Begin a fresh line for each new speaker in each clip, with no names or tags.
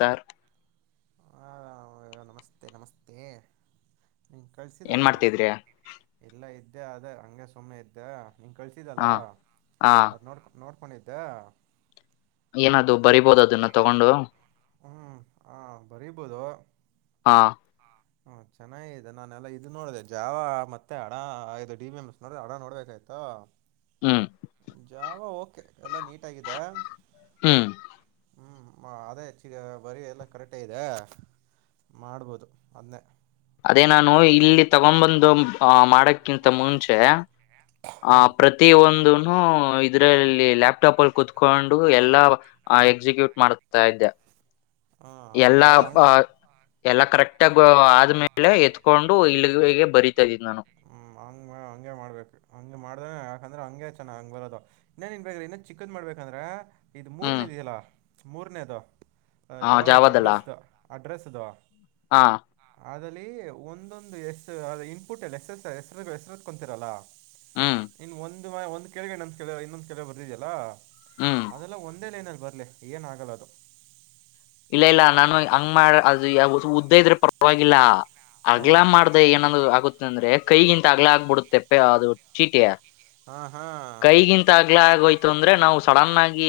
Sir
ಹಾಂ ನಮಸ್ತೆ ನಮಸ್ತೆ ನಿ
ಏನ್
ಕಳ್ಸಿದಲ್ಲ
ಮಾಡ್ತಿದ್ರಿ
[unintelligible] ಎಲ್ಲ ಇ ಎ ಅದೇ ಹಂಗೆ ಸುಮ್ಮನೆ ಇದ್ದೆ ನಿ ಕಳ್ಸಿದಲ್ಲ
ಹಾ ಹಾ
ಅದ ನೋಡ್ ನೋಡ್ ಕೊನಿದ್ದೆ
ಏನದು ಬರಿಬೋದ ಅದನ್ನ ತಗೊಂಡು
ಹಾ ಬರಿಬೋದು.
ಹಾ
ಹ್ಮ ಚೆನ್ನಾಗಿದೆ ನಾನೆಲ್ಲಾ ಇದು ನೋಡಿದೆೆ ಜಾವ ಮತ್ತೆ ಹಡ ಇದು ಡಿ ಬಿ ಎಮ್ ನೋಡ್ರ ಹಡ ನೋಡ್ಬೇಕ್ ಅ
ಹ್ಮ್
ಜಾವ ಓಕೆ ಎಲ್ಲಾ ನೀಟ ಆಗಿದೆ.
ಹ್ಮ.
ಹ್ಮ ಅದೇ ಈಗ ಬರಿ ಎಲ್ಲ ಕರೆಕ್ಟೇ ಇದೆ ಮಾಡ್ಬೋದು ಅದ್ನೇ
ಎ ನಾನು ಇಲ್ಲಿ ತಗೊಂದ ಬಂದು ಮಾಡಕ್ ಕಿಂತ ಮುಂಚೆ ಆ
ಹ್ಞೂ
ಪ್ರತಿ ಒಂದುನ್ ನೂ ಇದ್ರಲ್ಲಿ ಲ್ಯಾಪ್ಟಾಪ್ ಅಲ್ಲಿ ಕುತ್ಕೊಂಡು ಎಲ್ಲಾ ಎಕ್ಸಿಕ್ಯೂಟ್ ಮಾಡ್ತಾ ಇದ್ದೆ.
ಹಾಂ
ಎಲ್ಲ
ಹಂಗೆ ಅದು ಹಂಗೆ
ಎಲ್ಲ ಕರೆಕ್ಟ್ ಬ ಆದ್ಮೇ ಎತ್ಕೊಂಡು ಇಲ್ಲಿಗೆ ಗೆ ಬರಿತಾ ಇದೀನಿ ನಾನು
ಹ್ಮ ಹಂಗಂ ಹಂಗೆ ಮಾಡ್ಬೇಕ ಹಂಗ ಮಾಡ್ದ್ರೆ ಯಾಕಂದ್ರೆ ಹಂಗೆ ಚೆನ ಹಂಗ ಬರದು ಇನ್ನೇನ [unintelligible] ಇನ್ಮೇನ ಚಿಕ್ಕದ ಮಾಡ್ಬೇಕಂದ್ರೆ ಇದ
ಹ್ಮ್
ಮೂರನೇದ ಇದೆಯಲ್ಲಾ ಮೂರನೇದ ಅ
ಹ
ಜಾವದಲ್ಲ ಅಡ್ರೆಸ್ದು ಅಡ್ರೆಸ್ದು
ಹಾ
ಅದಲ್ಲಿ ಒಂದೊಂದ ಎಸ್ ಅದ ಇನ್ಪುಟ್ ಹೆಸಸ್ ಹೆಸ್ ಎ ಹೆಸರ ಹೆಸರುದಕೊಂತೀರಲ್ಲ
ಹ್ಮ್
ಇನ್ ಒಂದ ಮ ಒಂದ ಕೆಳಗ ಇನ್ನೊಂದ ಕೆಳಗ ಇನ್ನೊಂದ ಕೆಳಗ ಬರ್ದಿದಲ್ಲಾ
ಹ್ಮ್
ಅದೆಲ್ಲ ಒಂದೇ ಲೈನಲ್ಲಿ ಬರ್ಲಿ ಏನ ಆಗಲ್ಲ ಅದು
ಇಲ್ಲ ಇಲ್ಲ ನಾನು ಹಂಗ ಮಾಡ ಅದು ಯ ಉದ್ದ ಇದ್ರೆ ಪರವಾಗಿಲ್ಲ. ಅಗ್ಲ
ಹಾಂ
ಮಾಡ್ದ ಏನ್ ಆಗುತ್ತೆ ಅಂದ್ರೆ ಕೈಗಿಂತ ಅಗ್ಲ ಆಗ್ಬಿಡುತ್ತೆ ಪ್ಪೆ ಅದು ಚೀಟಿ
ಹಾಂ ಹಾಂ
ಕೈಗಿಂತ ಆಗ್ಲ ಆಗೋಯ್ತು ಅಂದ್ರೆ ನಾವ ಸಡನ್ ಆಗಿ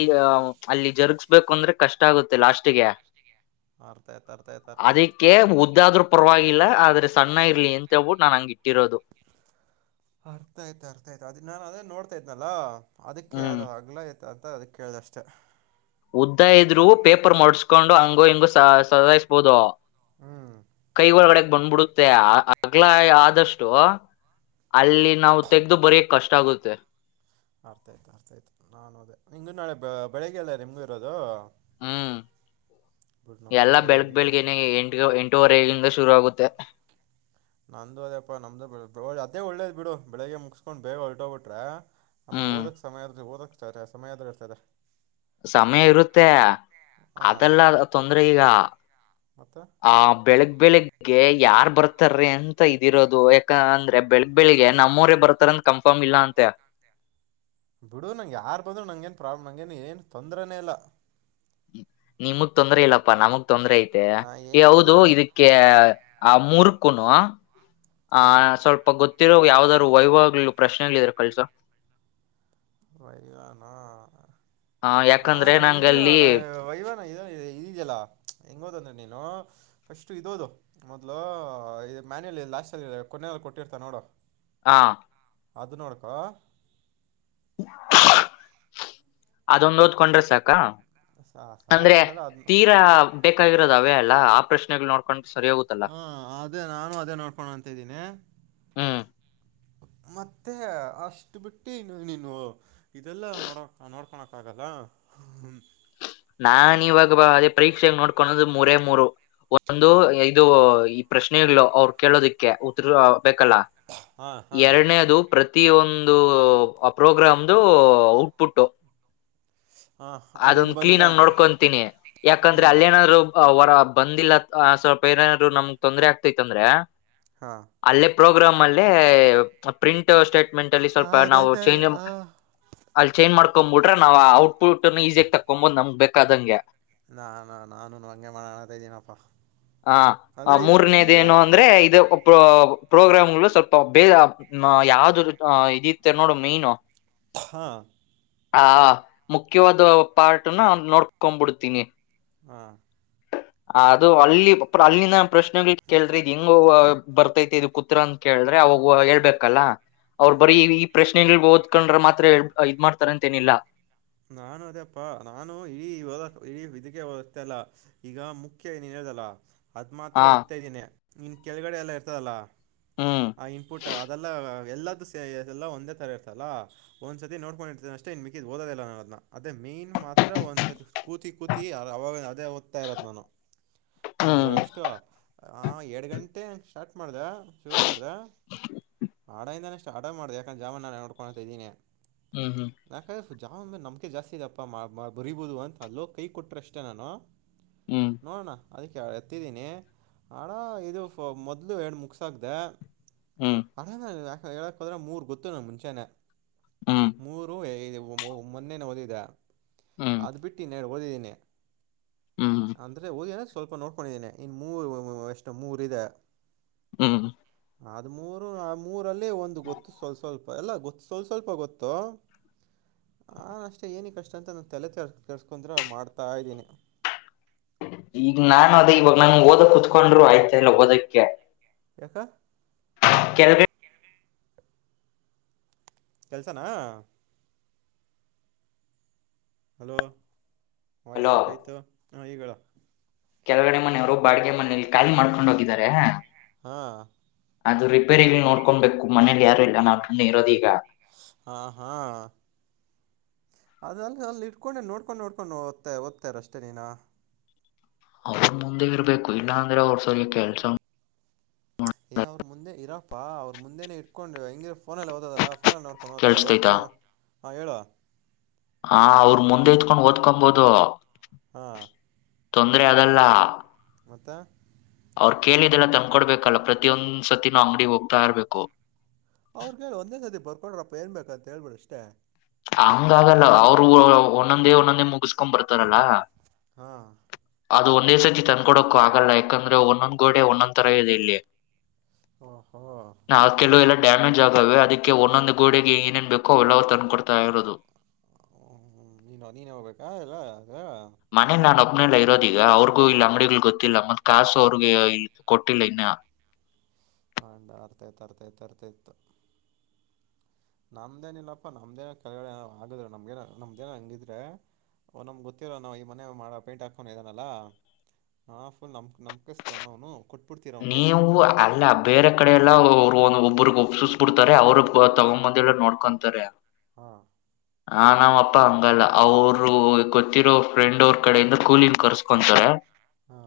ಅಲ್ಲಿ ಜರುಗ್ಸ್ಬೇಕು ಅಂದ್ರೆ ಕಷ್ಟ ಆಗುತ್ತೆ ಲಾಸ್ಟ್ ಗೆ
ಅರ್ಥ ಆಯ್ತು ಅರ್ಥ ಆಯ್ತು ಅರ್ಥ ಆಯ್ತು
ಅದಕ್ಕೆ ಉದ್ದಾದ್ರೂ ಪರವಾಗಿಲ್ಲ ಆದ್ರೆ ಸಣ್ಣ ಇರ್ಲಿ ಅಂ ಳ್ಬಿಟ್ಟ ನಾನ್ ಹಂಗ ಇಟ್ಟಿರೋದು.
ಅರ್ಥ ಆಯ್ತ ಅರ್ಥ ಆಯ್ತ ಅದ್ ನಾನ್ ಅದೇ ನೋಡ್ತಾ ಇದ್ನಲ್ಲಾ ಅದಕ್ಕೆ
ಹ್ಮ್
ಅದ ಅಗ್ಲಾ ಆಯ ದ ಅದಕ ಕೇಳ್ದಷ್ಟೆ.
ಉದ್ದ ಇದ್ರು ಪೇಪರ್ ಮಡ್ಸ್ಕೊಂಡು ಹಂಗು ಹಿಂಗೋ ಸದಾಯಸ್ಬೋದು.
ಹ್ಮ್
ಕೈ ಒಳಗಡೆಗ ಬಂದ್ಬಿಡುತ್ತೆ ಅಗ್ಲ ಆದಷ್ಟು ಅಲ್ಲಿ ನಾವು ತೆಗ್ದ ಬರ ಕಷ್ಟ ಆಗುತ್ತೆ.
ಅರ್ಥ ಆಯ್ತ ಅರ್ಥಾಯ್ತ ನಾ ನಿಂಗು ನಾಳೆ ಬೆಳಿಗ್ಗೆ ಎಲ್ಲ ರಿವಿ ಇರೋದು.
ಹ್ಮ
ಬಿಡು ನಮಗೂ
ಎಲ್ಲಾ
ಬೆಳಗ್ಗೆ
ಬೆಳಗ್
ಮುಗ್ದು
ಬೆಳಗನೇ ಎಂಟ ಎಂಟವರೆಗ ಶುರುವಾಗುತ್ತೆ.
ನಂದು ಅದೇಪ್ಪಾ ನಮ್ದು ಅದೇ ಒಳ್ಳೇದ ಬಿಡು ಬೆಳಿಗ್ಗೆ ಮುಗಸ್ಕೊಂಡ ಬೇಗ ಹೊರಟೊಗ್ಬಿಟ್ರೆ ಅಮ್ಮ
ಹ್ಮ್
ಓದಕ್ ಸಮಯ ಆದ್ರೂ ಓದಕ ಸಮಯ ಆದ್ರೂ ಇರ್ತ್ರದ.
ಸಮಯ ಇರುತ್ತೆ
ಹಾಂ
ಅದಲ್ಲ ತೊಂದ್ರೆ ಈಗ
ಮತ್ತು
ಆ ಬೆಳಗ್ ಬೆಳಗ್ ಗೆ ಯಾರ ಬರ್ತಾರಿ ಅಂತ ಇದಿರೋದು ಯಾಕ ಅಂದ್ರೆ ಬೆಳಗ್ ಬೆಳಿಗ್ಗೆ ನಮ್ಮವರೇ ಬರ್ತಾರಂತ ಕಂಫ ಮಿಲ್ಲಾ ಅಂತೇ
ಬಿಡು ನಂಗೆ ಯಾರ್ ಬಂದ್ರು ನಂಗೇನು ಪ್ರಾಬ್ಲಮ್ ಏನ್ ಏನ್ ತೊಂದ್ರನೆ ಇಲ್ಲ
ನಿಮಗ್ ತೊಂದ್ರ ಇಲ್ಲಪ್ಪಾ ನಮ್ಮಗ್ ತೊಂದ್ರ ಐತೆ
ನಾ ಹೆಂಗಿದ್ರು
ಯಾವದು
ನಾನು
ಇದಕ್ಕೆ ಆ ಮೂರ್ಕುನು ಹ
ಹಾಂ
ಸ್ವಲ್ಪ ಗೊತ್ತು ಗತ್ತಿರೋಗ ಯಾವ್ದಾದ್ರು ವೈವಗಳು ಪ್ರಶ್ನೆಗ್ಗಳಿದ್ರ ಕಳಿಸು
ವೈವನಾ
ಆ
ಹಾ
ಯಾಕಂದ್ರೆ
ಅಣ್ಣ ಇದು
ನಂಗಲ್ಲಿ
ನಾ ವೈವನ ಈ ಇದಿಯೆಲ್ಲಾ ಹೆಂಗ್ ಓದಿದ್ರೆ ನೀನು ಫಸ್ಟ್ ಇದು ಓದು ಮೊದ್ಲು ಇ ಮಾನ್ಯುಯಲ್ ಲಾಸ್ಟ್ ಅಲ್ಲಿ ಕೊನೆಯಲ್ಲಿ ಕೊಟ್ಟಿರ್ತ ನೋಡು
ಹಾ
ಅದು ನೋಡ್ಕಕೊ
ಅದೊಂದು ಓದಕೊಂಡ್ರೆ ಸಾಕ
ಸಾ
ಅಂದ್ರೆ
ಸಾಕಂತಲ್ಲ ಅದು
ತೀರಾ ಬೇಕಾಗಿರೋದೇ ಅವೇ ಅಲ್ಲ ಆ ಪ್ರಶ್ನೆಗಳು ನೋಡ್ಕೊಂಡು
ಹಾ ಅದೇ ನಾನು ಅದೇ ನೋಡ್ಕೋಣ ಅಂತ್ದೀನಿ
ಹ್ಮ್
ಮತ್ತೆ ಅಷ್ಟು ಬಿಟ್ಟಿನ್ನು ನೀನು ಇದೆಲ್ಲ ನೋಡಕ್ ನೋಡ್ಕೊಳಕ್ ಆಗುತಾ ಹ್ಮ್
ನಾ ಇವಾಗ ಅದೇ ಪರೀಕ್ಷೆಗ್ ನೋಡ್ಕದು ಮೂರೇ ಮೂರು ಒಂದು ಇದು ಈ ಪ್ರಶ್ನೆಗಳು ಅವರು ಕೇಳೋದಕ್ಕೆ ಉತ್ತರ ಬೇಕಲ್ಲ
ಹಾಂ ಹಾಂ
ಎರಡನೇದು ಪ್ರ ಪ್ರತಿ ಒಂದು ಪ್ರೋಗ್ರಾಮ್ದ ಔಟ್ ಪುಟ್
ಹ ಅದ ಹೆಂಗ್ ಬಂತು ಅಂತ
ನೋಡ್ಕೊತೀನಿ
ಹ್ಞೂ
ಯಾಕಂದ್ರೆ ಅಲ್ಲಿೇನಾದ್ರು ಅವರ ಬಂದಿಲ್ಲ ಸ್ವಲ್ಪೇರರು ನಮ್ಗ್ ತೊಂದ್ರರೆ ಆಗ್ತೈತ್ ಅಂದ್ರೆ
ಹಾ
ಪ್ರೋಗ್ರಾಮ್ ಅಲ್ಲಿ ಪ್ರಿಂಟ್ ಸ್ಟೇಟ್ಮೆಂಟ್ ಅಲ್ಲಿ
ಹಾಂ
ಸ್ವಲ್ಪ ನಾವು ಚೇಂಜ್
ಗೊತ್ತಾಯ್ತು
ಅಲ್ಲಿ ಚೇಂಜ್ ಮಾಡಕ್ಂಬ ಬಿಟ್ರೆ ನಾವ್ ಆ ಔಟ್ಪುಟ್ ನ ಈಸಿಯಾಗ ತಕೊಂಬೋದು ನಮ್ ಬೇಕಾದಂಗೆ
ನಾನಾ ನಾನು ಹಂಗೆ ಮಾಡಣ ಅಂತ ಇದ್ದೀನಪ್ಪಾ
ಹ ಮೂರನೇದೇಏನು ಅಂದ್ರೆ ಇದು ಪ್ರೋಗ್ರಾಮ್ ಸ್ವಲ್ಪ ಬೇರೆ ಯಾವ್ದ ಇದ ಇರುತ್ತೆ ನೋಡು ಮೈನು
ಹಾ
ಮುಖ್ಯವಾದ ಪಾರ್ಟನ ನೋಡ್ಕೊಬಿಡ್ತೀನಿ
ಹಾ
ಅದು ಅಲ್ಲಿ ಅಲ್ಲಿನ ಪ್ರಶ್ನೆಗಳು ಕೇಳ್ರಿ ಇದ್ ಹೆಂಗ ಬರ್ತೈತಿ ಇದುಕ್ಕೆ ಉತ್ತರ ಅಂತ ಕೇಳಿದ್ರೆ ಅವಾಗ ಹೇಳ್ಬೇಕಲ್ಲ ಅವ್ರರು ಬರೀ ಈ ಪ್ರಶ್ನೆಗಳ ಓದ್ಕೊಂಡ್ರ ಮಾತ್ರ ಇದ್ ಮಾಡ್ತಾರಂತೇನಿಲ್ಲ
ನಾನು ಅದೇಪ್ಪಾ ನಾನು ಇಡೀ ಇಡೀ ಇದಕ್ಕೆ ವತ್ತೇ ಅಲ್ಲ ಈಗ ಮುಖ್ಯ ಏನ ಇದಲ್ಲ ಅದು ಮಾತ್ರ
ಹಾ
ಓದ್ತಾಯ ಇದ್ದೀನಿ ಇನ್ನು ಕೆಳಗಡೆ ಎಲ್ಲ ಇರ್ತದಲ್ಲ
ಹ್ಮ್
ಆ ಇನ್ಪುಟ್ ಅದೆಲ್ಲ ಎಲ್ಲಾದು ಎಲ್ಲ ಒಂದೇ ತರ ಇರ್ತಲ್ಲ ಒಂದ್ ಸತಿ ನೋಟ್ಕೊಂಡಿರ್ತೇ ಅಷ್ಟೇ ಮಿಕ್ಕಿದು ಓದೋದೇ ಇಲ್ಲ ನಾನು ಅದೇ ಮೇನ್ ಮಾತ್ರ ಒಂದ್ಸತಿ ಕೂತಿ ಕೂತಿ ಅವಾಗ ಅದೇ ಓದ್ತಾ ಇರೋದ್ ನಾನು ನಂದು
ಹ್ಮ್
ಎಷ್ಟು ಆ ಎರಡ್ ಗಂಟೆ ಸ್ಟಾರ್ಟ್ ಮಾಡ್ದ ಶುರು ಮಾಡ್ದ ಅಡಯಿಂದಾನೆ ಅಡ ಮಾಡ್ದ ಯಾಕ ಜಾವಾ ನಾನ್ ವರ್ಕ್ ಮಾಡ್ತಿದಿದೀನಿ
ಹ್ಮ್ ಹ್ಮ್
ಜಾವ ಮೇಲೆ ನಂಬಿಕೆ ಜಾಸ್ತಿ ಇದಪ್ಪ ಬರಿಬಹುದು ಅಂತ ಅಲ್ಲೋ ಕೈ ಕೊಟ್ರೆ ಅಷ್ಟೇ ನಾನು
ಹ್ಮ್
ನೋಡೋಣ ಅದಕ್ಕೆ ಎತ್ತಿದ್ದೀನಿ ಅಡ ಇದು ಮೊದಲು ಎರಡು ಮುಗಿಸಿದ್ದೆ ಅಣ್ಣ ಹೇಳಕ್ಕೆ ಹೋದ್ರೆ ಮೂರ್ ಗೊತ್ತು ನನಗೆ ಮುಂಚೆನೆ
ಹ್ಮ್
ಮೂರು ಮೊನ್ನೆನ ಓದಿದ
ಹ್ಮ್ ಹ್ಮ್
ಅದು ಬಿಟ್ಟು ಇನ್ನೆರಡು ಓದಿದ್ದೀನಿ
ಹ್ಮ್
ಅಂದರೆ ಓದಿ ಸ್ವಲ್ಪ ನೋಡ್ಕೊಂಡಿದ್ದೀನಿ ಇನ್ನು ಮೂರು ಎಷ್ಟು ಮೂರ ಇದೆ
ಹ್ಮ್
ಅದ್್ಮರು ಆ ಮೂರಲ್ಲೇ ಒಂದು ಗೊತ್ತು ಸ್ವಲ್ ಸ್ವಲ್ಪ ಎಲ್ಲ ಗೊತ್ತು ಸ್ವಲ್ಪ ಸ್ವಲ್ಪ ಗೊತ್ತು [inaudible] ನಾನ ಅಷ್ಟೇ ಏನ ಕಷ್ಟ ಅಂತ ನಾನು ತಲೆ ಕೆ ಕೆರ್ಸ್ಕೊಂಡ್ರೆ ಮಾಡ್ತಾ ಇದ್ದೀನಿ
ಈಗ ನಾನು ಅದ ಇವಾಗ ನಂಗಗೆ ಓದಕ್ ಕುತ್ಕೊಂಡ್ರು ಆಯ್ತಾ ಇಲ್ಲ ಓದಕ್ಕೆ
ಯಕ್ಕ
ಕೆಲಗೆ
ಕೆಲ್ಸನಾ ಹಲೋ ವಾಯ್ಸ್ ಕಟ್ ಆಯತು ಹಾಂ ಈಗ
ಕೆಲಗಡೆ ಮನೆಯವರು ಬಾಡ್ಗೆ ಮನೇಲಿ ಕಾಲಿ ಮಾಡ್ಕೊಂಡ ಹೋಗಿದ್ದಾರೆ
ಹಾ
ಅದು ರಿಪೇರಿಲ್ಲಿ ನೋಡ್ಕೊಬೇಕು ಮನೇಲಿ ಯಾರು ಇಲ್ಲ ನಾವು ಣ್ಣಿ ಇರೋದ ಈಗ
ಹಾ ಹಾ ಅದಲ್ಲ ಅಲ್ಲಿ ಇಟ್ಕೊಂಡೆ ನೋಡ್ಕೊಂಡ್ ನೋಡ್ಕೊಂಡು ಓದ್ತ ಓದ್ತಾರ ಅಷ್ಟೇ ನೀನ
ಅವ್ರ ಮುಂದೆ ಇರ್ಬೇಕು ಇಲ್ಲಾಂದ್ರೆ ಅವ್ರ ಸರಿಯ ಕೆಲ್ಸ
ಏ ಅವ್ರು ಮುಂದೆ ಇರಪ್ಪಾ ಅವ್ರು ಮುಂದೆನೆ ಇಟ್ಕೊಂಡು ಹೆಂಗಿರ ಫೋನಲ್ಲಿ ಓದಲ್ಲ ನೋಡ್ಕೊಂಡು ಹೊದ್ತ
ಕೇಳಸ್ತೈತಾ
ಹೊತ್ಕೊಂಡು ಹ ಹೇಳ
ಹ ಅವ್ರ ಮುಂದೆ ಇತ್ಕೊಂಡ್ ಓದ್ಕೊಂಬೋದು
ಹಾ
ತೊಂದ್ರರೆ ಅದಲ್ಲ
ಮತ್ತ
ಅವ್ರು ಕೇಳಿದೆಲ್ಲ ತಂದಕೊಡ್ಬೇಕಲ್ಲ ಪ್ರತಿಯೊಂದ್ಸತಿ ನಾ ಅಂಗಡಿ ಹೋಗ್ತಾ ಇರ್ಬೇಕು
ಅವ್ರು ಕೇಳಿ ಒಂದೇ ಸತಿ ಬರ್ಕೊಡ್ರಪ್ಪ ಏನ್ ಬೇಕಂತ ಹೇಳ್ಬಿಡ ಅಷ್ಟೇ
ಹಂಗ ಆಗಲ್ಲ ಅವ್ರು ಒಂದೊಂದೇ ಒಂದೊಂದೇ ಮುಗಿಸ ಕೊ ಬರ್ತಾರಲ್ಲ
ಹಾಂ
ಅದು ಒಂದೇ ಸರ್ತಿ ತಂದಕೊಡಕ್ಕು ಆಗಲ್ಲ ಯಾಕಂದ್ರೆ ಒಂದೊಂದ್ ಗೋಡೆ ಒಂದೊಂದ್ ತರ ಇದೆ ಇಲ್ಲಿ
ಓಹೋ
ನಾ ಕೆಲುವ ಎಲ್ಲ ಡ್ಯಾಮೇಜ್ ಆಗೆ ಅದಕ್ಕೆ ಒಂದೊಂದು ಗೋಡೆಗೆ ಏನೇನ್ ಬೇಕೋ ಅವೆಲ್ಲವರು ತಂದುಕ ಕೊಡ್ತಾ ಇರೋದು
ಹ್ಮ ನೀನ್ ನೀನ್ ಹೋಗ್ಬೇಕಾ ಇಲ್ಲ ಅ
ನಲ್ಲ ಇರೋದ ಈಗ ಅವ್ರಿಗೂ ಇಲ್ಲ ಅಂಗಡಿಗಳು ಗೊತ್ತಿಲ್ಲ ಮತ್ ಕಾಸು ಅವ್ರಿಗೆ ಇ ಕೊಟ್ಟಿಲ್ಲ ಇನ್ನ
ಹಂಡ ಅರ್ತಯ್ತ ಅರ್ತಯತ ಅರ್ತ ಇತ ನಮ್ದೇನ ಇಿಲ್ಲಪ್ಪಾ ನಮ್ದೇನ ಕೆಳಡೆ ಆಗುದ್ರ ನಮ್ಗೇನ ನಮ್ದೇನ ಹಂಗಿದ್ರೆ ಒ್ ನಮ್ ಗೊತ್ತರಲ್ಲ ನಾವ ಈ ಮನೆ ಮಾಡ ಪೇಂಟ್ ಹಾಕೊಂಡ ಇದನಲ್ಲಾ ಹಾ ಫುಲ್ ನಮ ನಮಕ ಇಸ್ತಾವ ನನು ಕೊಟ್ಟ
ನೀವು ಅಲ್ಲ ಬೇರೆ ಕಡೆ ಎಲ್ಲ ಒಬ್ಬ್ರಗ್ ಸುಸ್ಬಿಡ್ತಾರೆ ಅವರು ತಗೊಂಬಂದ ನೋಡ್ಕೊತಾರೆ
ಹಾ
ಹ ನಾಮಪ್ಪಾ ಹಂಗಲ್ಲ ಅವರು ಗೊತ್ತಿರೋ ಫ್ರೆಂಡ್ ಅವ್ರ ಕಡೆಯಿಂದ ಕೂಲನ್ ಕರ್ಸ್ಕೊಂತಾರೆ
ಹ್ಮ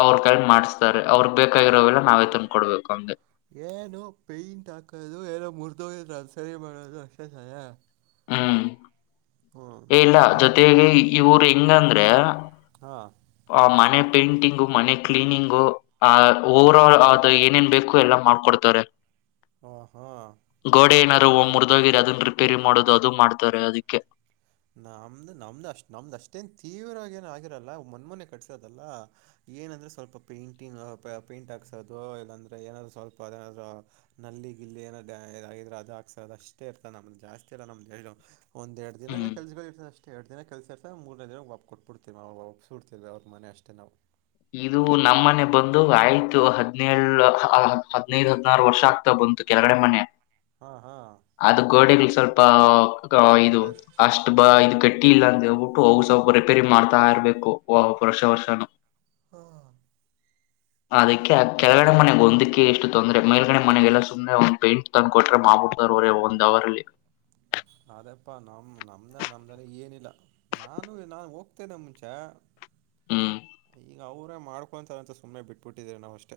ಅವ್ರರು ಕೈ ಮಾಡ್ಸ್ತಾರೆ ಅವ್ರ ಬೇಕಾಗಿರೋವೆಲ್ಲ ನಾವೇ ತಂದ್ಕ ಕೊಡ್ಬೇಕು ಅಂದಗೆ
ಏನೋ ಪೇಂಟ್ ಹಾಕದು ಏನೋ ಮುರ್ಿದೋಗ್ರ ಅಂದ ಸರಿ ಮಾಡದು ಅಷ್ಟೇ ಸಾಯ
ಹ್ಮ್
ಹ್ಞೂ
ಏ ಇಲ್ಲ ಜೊತೆಗೆ ಈ ಊರು ಹೆಂಗಂದ್ರೆ
ಹಾಂ ಹಾಂ
ಮನೆ ಪೇಂಟಿಂಗು ಮನೆ ಕ್ಲೀನಿಂಗು ಆ ಓವರ ಆಲ್ ಅ ಏನೇನ್ ಬೇಕು ಎಲ್ಲಾ ಮಾಡ್ಕೊಡ್ತವಾರೆ
ಹ ಹಾ
ಮುರಿದಾಗಿರಿ ಅದನ್ನ ರಿಪೇರಿ ಮಾಡೋದು ಅದು ಮಾಡ್ತಾರೆ ಅದಕ್ಕೆ
ನಮ್ದು ನಮ್ದು ಅಷ್ಟ್ ನಮ್ದ್ ಅಷ್ಟೇನ್ ತೀವ್ರವಾಗಿಏನ ಆಗಿರಲ್ಲ ಮನ್ಮೊನೆ ಕಟ್ಸೋದಲ್ಲ ಏನಂದ್ರೆ ಸ್ವಲ್ಪ ಪೇಂಟಿಂಗ್ ಪೇಂಟ್ ಹಾಕ್ಸೋದು ಇಲ್ಲಾಂದ್ರೆ ಏನಾದ್ರರು ಸ್ವಲ್ಪ ಅದನಾದ ನಲ್ಲಿ ಈಗ ಇಲ್ಲಿ ಏನ್ರೆ ಅದ ಹಾಕ್ಸ ಅಷ್ಟೇ ಇರ್ತದೆ ನಮ್ದ ಜಾಸ್ತಿರಲ್ಲ ನಮ್ದ ಒಂದೆರಡು ದಿನ
ಹ್ಮ್
ಕೆಲಸಗಳು ಅಷ್ಟೇ ಎರಡು ದಿನ ಕೆಲ್ಸ ಇರ್ತದೆ ಮೂರನೇ ದಿನ ಒಪ್ ಕೊಟ್ಬಿಡ್ತೇವಿ ಅವ್ ವಾಪ್ ಸುಡ್ತೇವಿ ಅವ್ರ ಮನೆ ಅಷ್ಟೇ ನಾವು
ಇದು ನಮ್ಮ ಮನೆ ಬಂದು ಆಯ್ತು ಹದ್ನೇಳ ಹದ್ನೈದು ಹದ್ನಾರು ವರ್ಷ ಆಗ್ತಾ ಬಂತು ಕೆಳಗಡೆ ಮನೆ
ಹಾ ಹಾ
ಅದ ಗೋಡೆಗಳು ಸ್ವಲ್ಪ ಇದು
ಗೊತ್ತಾಯಿತು
ಅಷ್ಟು ಇದು ಗಟ್ಟಿ ಇಲ್ಲ ಅಂದ ಹೇಬಿಟ್ಟು ಹೋಗ ರಿಪೇರಿ ಮಾಡ್ತಾ ಇರ್ಬೇಕು ವರ್ಷ ವರ್ಷನು
ಹಾ
ಅದಕ್ಕೆ ಕೆಳಗಡೆ ಮನೆಗೆಂದಕ್ಕೆ ಎಷ್ಟು ತೊಂದರೆ ಮೇಲ್ಗಡೆ ಮನೆಗೆಲ್ಲ ಸುಮ್ನೆ ಒಂದ್ ಪೇಂಟ್ ತಂದು ಕೊಟ್ರೆ ಮಾಡ್ಬಿಡ್ತಾರೆ ಒಂದ್ ಹೌರ್ ಅಲ್ಲಿ
[inaudible] ಅದಪ್ಪಾ ನಮ ನಮ್ದ ನಮ್ದನೆ ಏನಿಲ್ಲ ನಾನು ನಾ ಹೋಗ್ತೇನೆ ಮುಂಚೆ
ಹ್ಮ್
ಈಗ ಅವರೇ ಮಾಡ್ಕೊಂತಾರೆ ಅಂತ ಸುಮ್ಮನೆ ಬಿಟ್ಬಿಟ್ಟಿದ್ದಾರೆ ನಾವುಷ್ಟೇ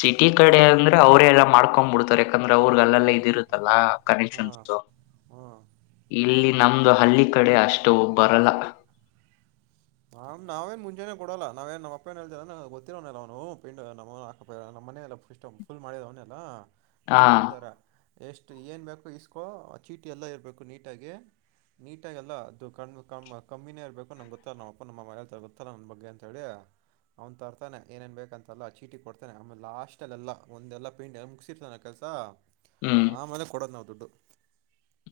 ಸಿಟಿ ಕಡೆ ಅಂದ್ರೆ ಅವ್ರೆಲ್ಲ ಮಾಡ್ಕೊಂಡ್ ಬಿಡ್ತಾರೆ ಯಕಂದ್ರೆ ಅವ್ರಗ್ ಅಲ್ಲೆಲ್ಲ ಇದ ಇರುತ್ತಲ್ಲಾ
ಹಾ
ಕನೆಕ್ಷನ್ಸ್
ಹಾ
[inaudible] ಇಲ್ಲಿ ನಮ್ದು ಹಳ್ಳಿ ಕಡೆ ಅಷ್ಟು ಬರಲ್ಲ
ಹಾ ನಾವೇನ್ ಮುಂಜಾನನೆ ಕೊಡಲ್ಲ ನಾವೇನ್ ನಮ್ಮ ಅಪ್ಪ ಏನಲ್ತ ಗೊತ್ತಿರವನಲ್ಲ ಅವನು ಪಿಂಡ್ ನಮ್ಮಮ್ಮ ಮನೆಯಲ್ಲ [unintelligible] ಫುಲ್ ಮಾಡಿದ ಅವನೆೆಲ್ಲಾ
ಹಾ
ಹೇಳ್ಬಿಡ್ತಾರ ಎಷ್ಟು ಏನು ಬೇಕು ಇಸ್ಕೋ ಆ ಚೀಟಿ ಎಲ್ಲ ಇರಬೇಕು ನೀಟಾಗಿ ನಿಟ್ಟಾಗಿ ಇಲ್ಲ ಅದು ಕಮ್ಮಿನೇ ಇರ್ಬೇಕು ನಂಗ್ ಗೊತ್ತ ನಮ್ಮ್ ಅಪ್ಪ ನಮ್ಮ ಅಮ್ಮ ಏನಂತಾರೆ ಗೊತ್ತ ನಮ್ಮ್ ಬಗ್ಗೆ ಅಂತ ಹೇಳಿ ಅವ್ನು ತರ್ತಾನೆ ಅರಏನೇನ್ ಬೇಕಂತಲ್ಲ ಚೀಟಿ ಕೊಡ್ತಾನೆ ಆಮೇಲೆ ಲಾಸ್ಟ್ ಅಲ್ಲ ಎಲ್ಲಾ ಒಂದೆಲ್ಲ ಪೇಂಟ್ ಮುಗಸಿರ್ತಾನೆ ಕೆಲ್ಸ
ಹ್ಮ್
ಆಮೇಲೆ ಕೊಡೋದ್ ನಾವ್ ದುಡ್ಡು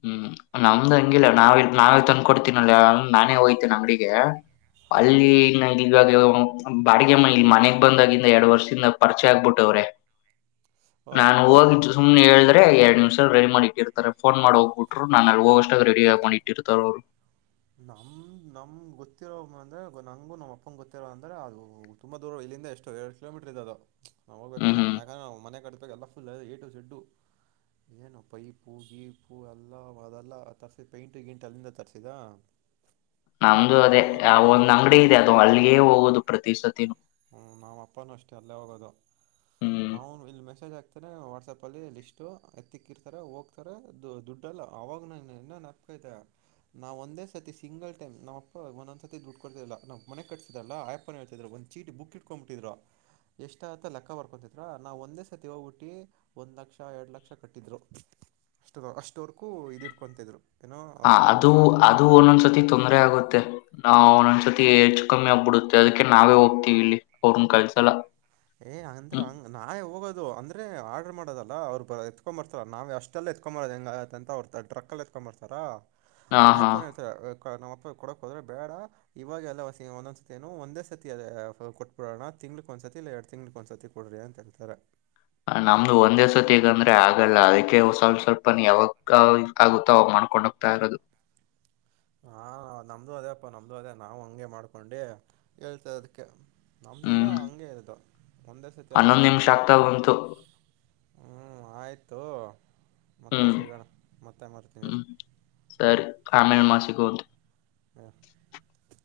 ಹ್ಮ್ ನಮ್ದ್ ಹಂಗಿಲ್ಲ ನಾವೇ ನಾವೇ ತಂದ್ಕೊಂಡಿತಿನಿ ನಾನೇ ಹೋಗಯ್ತೀನಿ ಅಂಗಡಿಗೆ
ಹಾ
ಅಲ್ಲಿ ಈಗ ನಂಗ್ ಇವಾಗ ಇವಗ ಬಾಡಿಗೆ ಮನಿಲ್ಲಿ ಮನೆಗ್ ಬಂದಾಗಿಂದ ಎರಡ್ ವರ್ಷದಿಂದ ಪರಿಚೆ ಆಗ್ಬಿಟ್ಟ ಅವ್ರೆ
ಹಾಂ
ನಾನ್ ಹೋಗಿ
ಹಾಂ
ಸುಮನೆ ಹೇಳಿದ್ರೆ ಎರಡ್ ನಿಮಿಷ ರೆಡಿ ಮಾಡಿಟ್ಟಿರ್ತಾರೆ ಫೋನ್ ಮಾಡ ಹೋಗ ಬಿಟ್ರು ನನ್ ಅಲ್ಲಿ ಹೋಗೋಷ್ಟ್ರಲ್ಲಿ ರೆಡಿಯಾಗಿ ಇಟ್ಟಿರ್ತರೆ ಅವರು
ನಮ್ಮ್ ನಮ್ಮ್ ಗೊತ್ತಿರೋ ಅಂದ್ರೆ ನಂಗು ನಮ್ ಅಪ್ಪನ್ ಗೊತ್ತಿರೋ ಅಂದ್ರೆ ಅದು ತುಂಬಾ ದೂರ ಇಲ್ಲಿಂದ ಎಷ್ಟು ಎರಡ್ ಕಿಲೋಮೀಟರ್ ಇದ್ದ ಅದು ನಾವು
ಹ್ಮ್
ಹೋಗ್ಬೇಕಂದ್ರೆ
ಹ್ಮ್
ನಾವು ಮನೆ ಎಲ್ ಫುಲ್ ಎ ಟು ಝೆಡ್ ಏನು ಪೈಪು ಗೀಪು ಎಲ್ಲಾ ಅದೆಲ್ಲ ತರ್ಸಿ ಪೈಂಟ್ ಗಿಂಟ್ ಅಲ್ಲಿಂದ ತರ್ಸಿದ
ನಮ್ದು ಅದೇ ಒಂದ್ ಅಂಗಡಿ ಇದೆ ಅದು ಅಲ್ಲಿಗೆ ಹೋಗೋದು ಪ್ರತಿ ಸತಿನು
ಹ್ಮ್ ನಮ್ಮ್ ಅಪ್ಪನೂ ಅಷ್ಟೆ ಅಲ್ಲೇ ಹೋಗೋದು
ಹ್ಮ್
ಅವನು ಇಲ್ಲಿ ಮೆಸೇಜ್ ಹಾಕ್ತಾರೆ ವಾಟ್ಸಪ್ ಅಲ್ಲಿ ಲಿಸ್ಟು ಎತ್ತಿಕ್ಕಿರ್ತಾರೆ ಹೋಗ್ತಾರೆ ದುಡ್ಡಲ್ಲ ಅವಾಗ ನನ್ ಇನ್ನ [unintelligible] ನಾವ್ ಒಂದೇ ಸತಿ ಸಿಂಗಲ್ ಟೈಮ್ ನಮ್ಮಪ್ಪ ಒಂದೊಂದು ಸತಿ ದುಡ್ಡು ಕೊಡ್ತಿಲ್ಲ ನಾವು ಮನೆ ಕಟ್ಸತದಲ್ಲ ಹಾ ಯಪ್ಪಾ ಒಂದ ಚೀಟ್ ಬುಕ್ ಇಟ್ಕೊಂಡ್ ಬಿಟ್ಟಿದ್ರು ಎಷ್ಟ ಆಗುತ್ತೆ ಲೆಕ್ಕ ಬರ್ಕೊತಿದ್ರ ನಾವವು ಒಂದೇ ಸತಿ ಹೋಗ್ಬಿಟ್ಟಿದೆ ಒಂದ್ ಲಕ್ಷ ಎರಡ್ ಲಕ್ಷ ಕಟ್ಟಿದ್ರು ಅಷ್ಟ ಅಷ್ಟವರೆಕೂ ಇದ ಇಟ್ಕೊತಿದ್ರು ಏನೋ
ಹಾ
ಕುಡ್ದಿರ
ಅದು ಅದು ಒಂದೊಂದ್ಸತಿ ತೊಂದ್ರ ಆಗುತ್ತೆ ನಾವ್ ಒಂದ್ಸತಿ ಹೆಚ್ಚು ಕಮ್ಮಿ ಆಗ್ಬಿಡುತ್ತೆ ಅದಕ್ಕೆ ನಾವೇ ಹೋಗ್ತಿವಿ ಇಲ್ಲಿ ಅವ್ರನ್ನ ಕಲ್ಸಲ್ಲ
ಹೇ ಅಂದ್ರೆ ಹಂಗ್ ನಾವೇ ಹೋಗೋದು ಅಂದ್ರೆ ಆ ಆರ್ಡರ್ ಮಾಡೋದಲ್ಲ ಅವರು ಎತ್ಕೊಂಬರ್ತಾರ ನಾವು ಅಷ್ಟೆಲ್ಲ ಎತ್ಕೊಂಬೋದು ಹೆಂಗಗತ್ತಂತ ಅಂತ ಅವರು ಟ್ರಾಕ್ ಅಲ್ಲಿ ಎತ್ಕೊಂಬರ್ತಾರಾ ಹಾ ಯಪ್ಪಾ ನಮ್ಮ್ ಅಪ್ಪ ಕೊಡಕ್ ಹೋದ್ರೆ ಬೇಡ ಇವಾಗೆಲ್ಲ ಒಂದೊಂದ್ ಸತಿ ಏನು ಒಂದೇ ಸತಿ ಕೊಟ್ಬಿಡೋಣ ತಿಂಳಕ್ ಒಂದು ಸತಿ ಇಲ್ಲ ಎರಡು ತಿಗಳಕ್ ಒಂದಸತಿ ಕೊಡರಿ ಅಂತ ಹೇಳತಾರೆ
ನಮ್ದು ಒಂದೇ ಸರ್ತಿಗಂದ್ರೆ ಆಗಲ್ಲ ಅದಕ್ಕೆ ಸ್ವಲ್ಪ ಸ್ವಲ್ಪ ಯಾವಾಗ ಆಗುತ್ತಾವ [unintelligible] ಹೋಗ್ತಾ ಇರದು
[inaudible] ಹಾ ನಮ್ದು ಅದೇ ಅಪ್ಪ ನಮ್ದು ಅದೇ ನಾವು ಹಂಗೆ ಮಾಡ್ಕೊಂಡಿ ಹೇಳ್ತ ಅದಕ್ಕೆ ನಮ್ದಲ್ಲಾ
ಹ್ಮ್
ಹಂಗೆ ಇರದು. ಒಂದೇ ಸರ್ತಿ ಎಲ್ಲ
ಹನ್ನೊಂದ್ ನಿಮಿಷ
ಮಾಡವಣವ
ಆಗ್ತಾ ಬಂತು
ಹ್ಮ ಆಯ್ತು. ಮತ್ತೆ
ಹ್ಮ್
ಸಿಗೋಣ ಮತ್ತೆ ಮರ್ತೀನಿ ರೀ
ಹ್ಮ್ ಸರಿ
ಹಾ
[unintelligible]